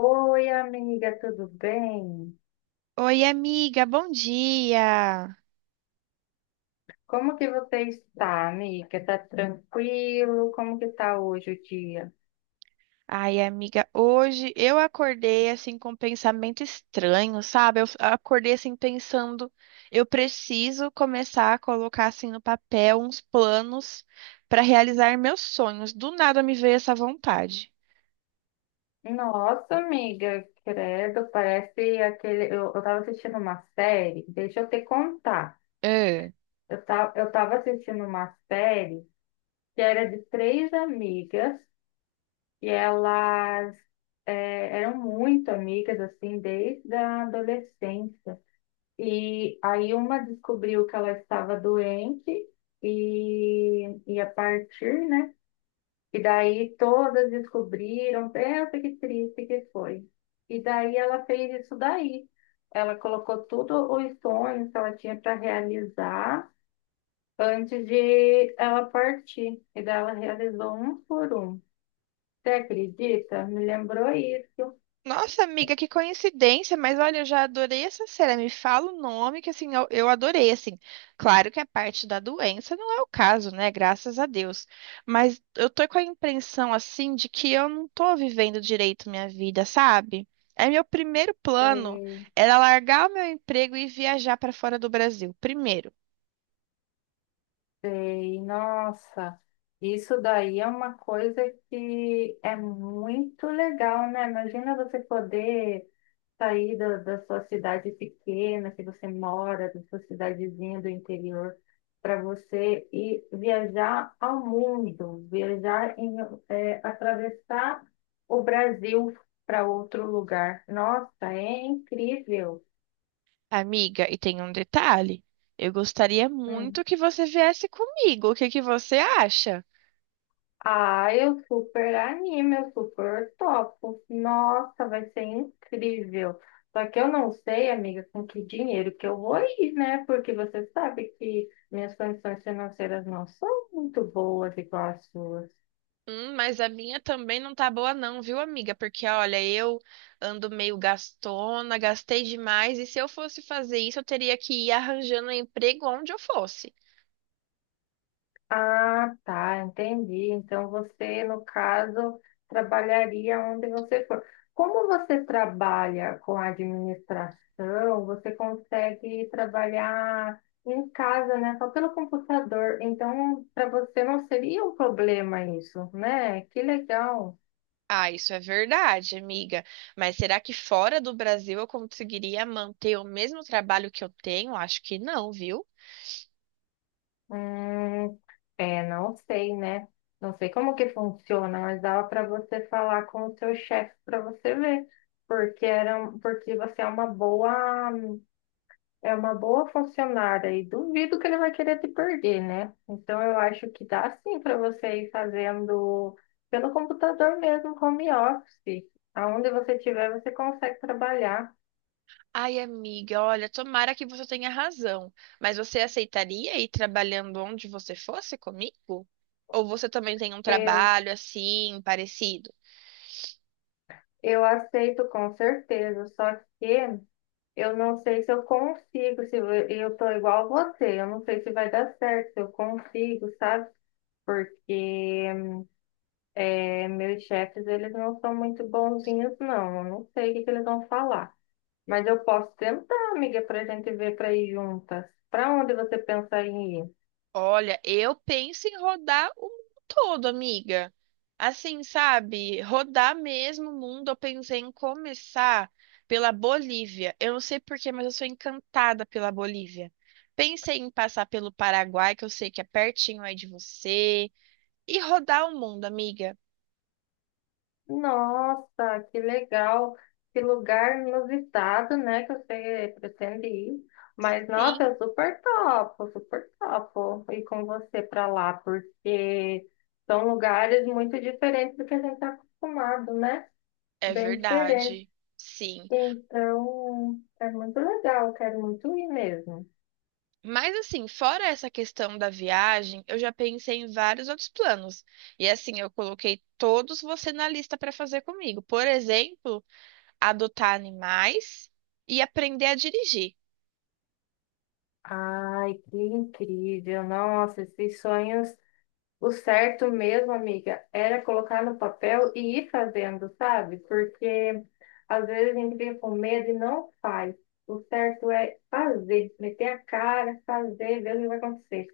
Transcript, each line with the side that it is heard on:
left: Oi, amiga, tudo bem?
right: Oi, amiga, bom dia.
left: Como que você está, amiga? Tá tranquilo? Como que tá hoje o dia?
right: Ai, amiga, hoje eu acordei assim com um pensamento estranho, sabe? Acordei assim pensando, eu preciso começar a colocar assim no papel uns planos para realizar meus sonhos. Do nada me veio essa vontade.
left: Nossa, amiga, credo, parece aquele. Eu tava assistindo uma série, deixa eu te contar. Eu tava assistindo uma série que era de três amigas e elas eram muito amigas, assim, desde a adolescência. E aí uma descobriu que ela estava doente e a partir, né? E daí todas descobriram, pensa que triste que foi. E daí ela fez isso daí. Ela colocou tudo os sonhos que ela tinha para realizar antes de ela partir. E daí ela realizou um por um. Você acredita? Me lembrou isso.
right: Nossa, amiga, que coincidência, mas olha, eu já adorei essa cena. Me fala o nome que assim, eu adorei, assim. Claro que a parte da doença não é o caso, né? Graças a Deus. Mas eu tô com a impressão assim de que eu não tô vivendo direito minha vida, sabe? É meu primeiro plano
left: É.
right: era largar o meu emprego e viajar para fora do Brasil. Primeiro,
left: Sei, nossa, isso daí é uma coisa que é muito legal, né? Imagina você poder sair da sua cidade pequena, que você mora, da sua cidadezinha do interior, para você ir viajar ao mundo, viajar em, é, atravessar o Brasil para outro lugar. Nossa, é incrível.
right: amiga, e tem um detalhe. Eu gostaria
left: Hum.
right: muito que você viesse comigo. O que que você acha?
left: Ah, eu super animo, eu super topo. Nossa, vai ser incrível. Só que eu não sei, amiga, com que dinheiro que eu vou ir, né? Porque você sabe que minhas condições financeiras não são muito boas igual as suas.
right: Mas a minha também não tá boa não, viu, amiga? Porque olha, eu ando meio gastona, gastei demais, e se eu fosse fazer isso, eu teria que ir arranjando um emprego onde eu fosse.
left: Ah, tá, entendi. Então você, no caso, trabalharia onde você for. Como você trabalha com a administração, você consegue trabalhar em casa, né? Só pelo computador. Então, para você não seria um problema isso, né? Que legal.
right: Ah, isso é verdade, amiga. Mas será que fora do Brasil eu conseguiria manter o mesmo trabalho que eu tenho? Acho que não, viu?
left: Hum, é, não sei, né? Não sei como que funciona, mas dava para você falar com o seu chefe para você ver porque porque você é uma boa. É uma boa funcionária e duvido que ele vai querer te perder, né? Então eu acho que dá sim para você ir fazendo pelo computador mesmo, home office. Aonde você estiver, você consegue trabalhar.
right: Ai, amiga, olha, tomara que você tenha razão. Mas você aceitaria ir trabalhando onde você fosse comigo? Ou você também tem um
left: Eu,
right: trabalho assim, parecido?
left: eu aceito com certeza, só que eu não sei se eu consigo, se eu tô igual você, eu não sei se vai dar certo, se eu consigo, sabe? Porque é, meus chefes, eles não são muito bonzinhos, não. Eu não sei o que que eles vão falar. Mas eu posso tentar, amiga, para a gente ver para ir juntas. Para onde você pensa em ir?
right: Olha, eu penso em rodar o mundo todo, amiga. Assim, sabe? Rodar mesmo o mundo. Eu pensei em começar pela Bolívia. Eu não sei porquê, mas eu sou encantada pela Bolívia. Pensei em passar pelo Paraguai, que eu sei que é pertinho aí de você, e rodar o mundo, amiga.
left: Nossa, que legal! Que lugar inusitado, né? Que você pretende ir. Mas, nossa,
right: Sim,
left: eu super topo ir com você para lá, porque são lugares muito diferentes do que a gente está acostumado, né?
right: é
left: Bem diferentes.
right: verdade. Sim.
left: Então, é muito legal, eu quero muito ir mesmo.
right: Mas assim, fora essa questão da viagem, eu já pensei em vários outros planos. E assim, eu coloquei todos você na lista para fazer comigo. Por exemplo, adotar animais e aprender a dirigir.
left: Ai, que incrível! Nossa, esses sonhos. O certo mesmo, amiga, era colocar no papel e ir fazendo, sabe? Porque às vezes a gente fica com medo e não faz. O certo é fazer, meter a cara, fazer, ver o que vai acontecer.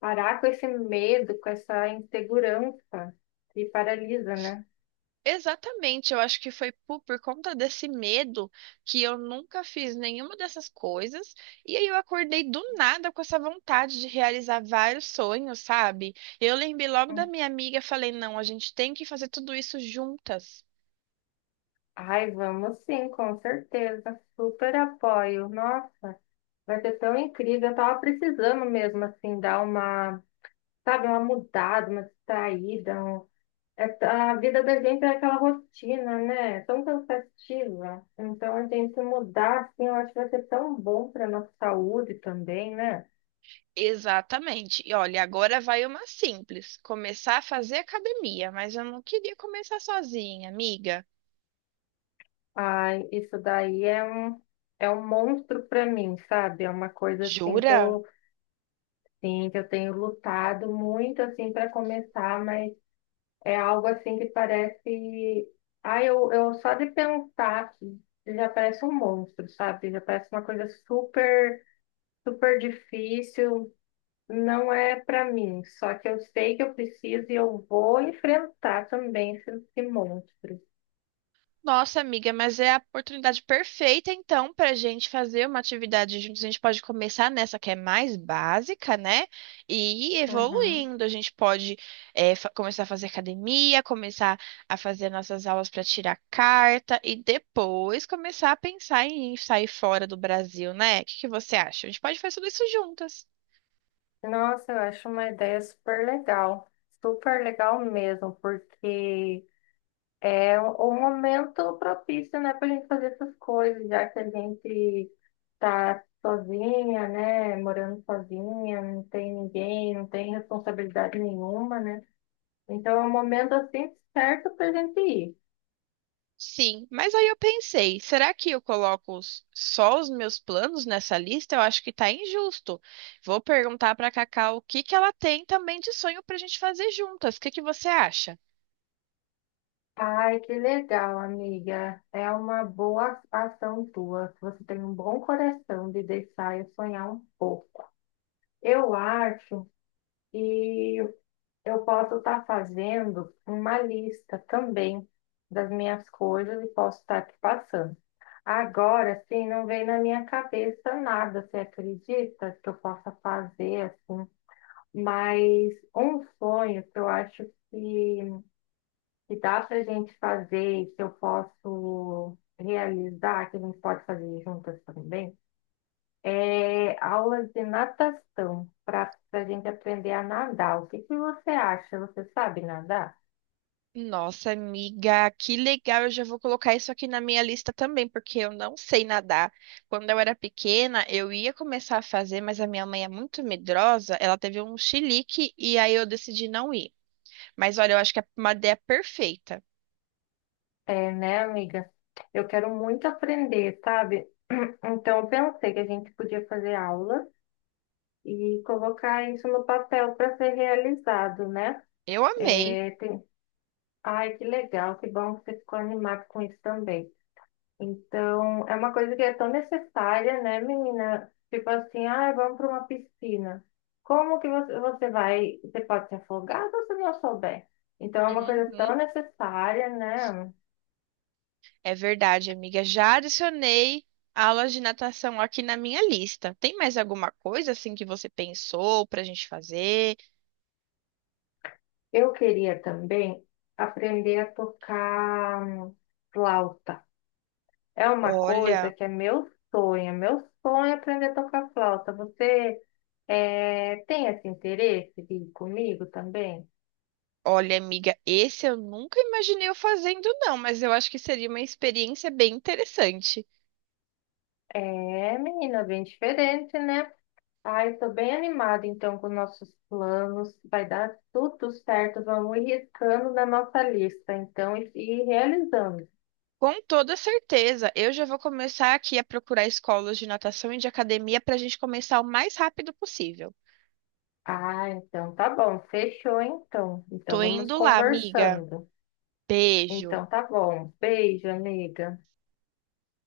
left: Parar com esse medo, com essa insegurança que paralisa, né?
right: Exatamente, eu acho que foi por conta desse medo que eu nunca fiz nenhuma dessas coisas. E aí eu acordei do nada com essa vontade de realizar vários sonhos, sabe? Eu lembrei logo da
left: Hum.
right: minha amiga, falei, não, a gente tem que fazer tudo isso juntas.
left: Ai, vamos sim, com certeza. Super apoio. Nossa, vai ser tão incrível. Eu tava precisando mesmo, assim, dar uma, sabe, uma mudada, uma distraída, um. É- A vida da gente é aquela rotina, né? É tão cansativa. Então, a gente mudar, assim, eu acho que vai ser tão bom para nossa saúde também, né?
right: Exatamente. E olha, agora vai uma simples. Começar a fazer academia, mas eu não queria começar sozinha, amiga.
left: Ai, isso daí é um monstro para mim, sabe? É uma coisa, assim, que
right: Jura?
left: eu, sim, que eu tenho lutado muito, assim, para começar, mas é algo, assim, que parece... Ai, eu só de pensar que já parece um monstro, sabe? Já parece uma coisa super, super difícil. Não é para mim, só que eu sei que eu preciso e eu vou enfrentar também esse monstro.
right: Nossa, amiga, mas é a oportunidade perfeita, então, para a gente fazer uma atividade juntos. A gente pode começar nessa que é mais básica, né? E ir
left: Uhum.
right: evoluindo. A gente pode começar a fazer academia, começar a fazer nossas aulas para tirar carta e depois começar a pensar em sair fora do Brasil, né? O que que você acha? A gente pode fazer tudo isso juntas.
left: Nossa, eu acho uma ideia super legal. Super legal mesmo, porque é um momento propício, né, para a gente fazer essas coisas, já que a gente tá sozinha, né, morando sozinha, não tem ninguém, não tem responsabilidade nenhuma, né? Então é um momento assim certo para a gente ir.
right: Sim, mas aí eu pensei, será que eu coloco só os meus planos nessa lista? Eu acho que tá injusto. Vou perguntar pra Cacau o que que ela tem também de sonho pra gente fazer juntas. O que que você acha?
left: Ai, que legal, amiga. É uma boa ação tua. Você tem um bom coração de deixar eu sonhar um pouco. Eu acho que eu posso estar fazendo uma lista também das minhas coisas e posso estar te passando. Agora, assim, não vem na minha cabeça nada, você acredita que eu possa fazer, assim? Mas um sonho que eu acho que que dá para a gente fazer, e que eu posso realizar, que a gente pode fazer juntas também, é aulas de natação, para a gente aprender a nadar. O que que você acha? Você sabe nadar?
right: Nossa, amiga, que legal! Eu já vou colocar isso aqui na minha lista também, porque eu não sei nadar. Quando eu era pequena, eu ia começar a fazer, mas a minha mãe é muito medrosa, ela teve um chilique e aí eu decidi não ir. Mas olha, eu acho que é uma ideia perfeita.
left: É, né, amiga? Eu quero muito aprender, sabe? Então, eu pensei que a gente podia fazer aula e colocar isso no papel para ser realizado, né?
right: Eu amei.
left: É, tem... Ai, que legal, que bom que você ficou animado com isso também. Então, é uma coisa que é tão necessária, né, menina? Tipo assim, ah, vamos para uma piscina. Como que você, você vai? Você pode se afogar se você não souber. Então, é uma coisa
right: Uhum.
left: tão necessária, né?
right: É verdade, amiga. Já adicionei aulas de natação aqui na minha lista. Tem mais alguma coisa assim que você pensou pra gente fazer?
left: Eu queria também aprender a tocar flauta. É uma coisa
right: Olha,
left: que é meu sonho. É Meu sonho é aprender a tocar flauta. Você tem esse interesse de ir comigo também?
right: Olha, amiga, esse eu nunca imaginei eu fazendo, não, mas eu acho que seria uma experiência bem interessante.
left: É, menina, bem diferente, né? Ai, estou bem animada então com nossos planos. Vai dar tudo certo. Vamos ir riscando na nossa lista, então, e realizando.
right: Com toda certeza, eu já vou começar aqui a procurar escolas de natação e de academia pra gente começar o mais rápido possível.
left: Ah, então tá bom. Fechou então. Então
right: Tô
left: vamos
right: indo lá, amiga.
left: conversando.
right: Beijo.
left: Então tá bom. Beijo, amiga.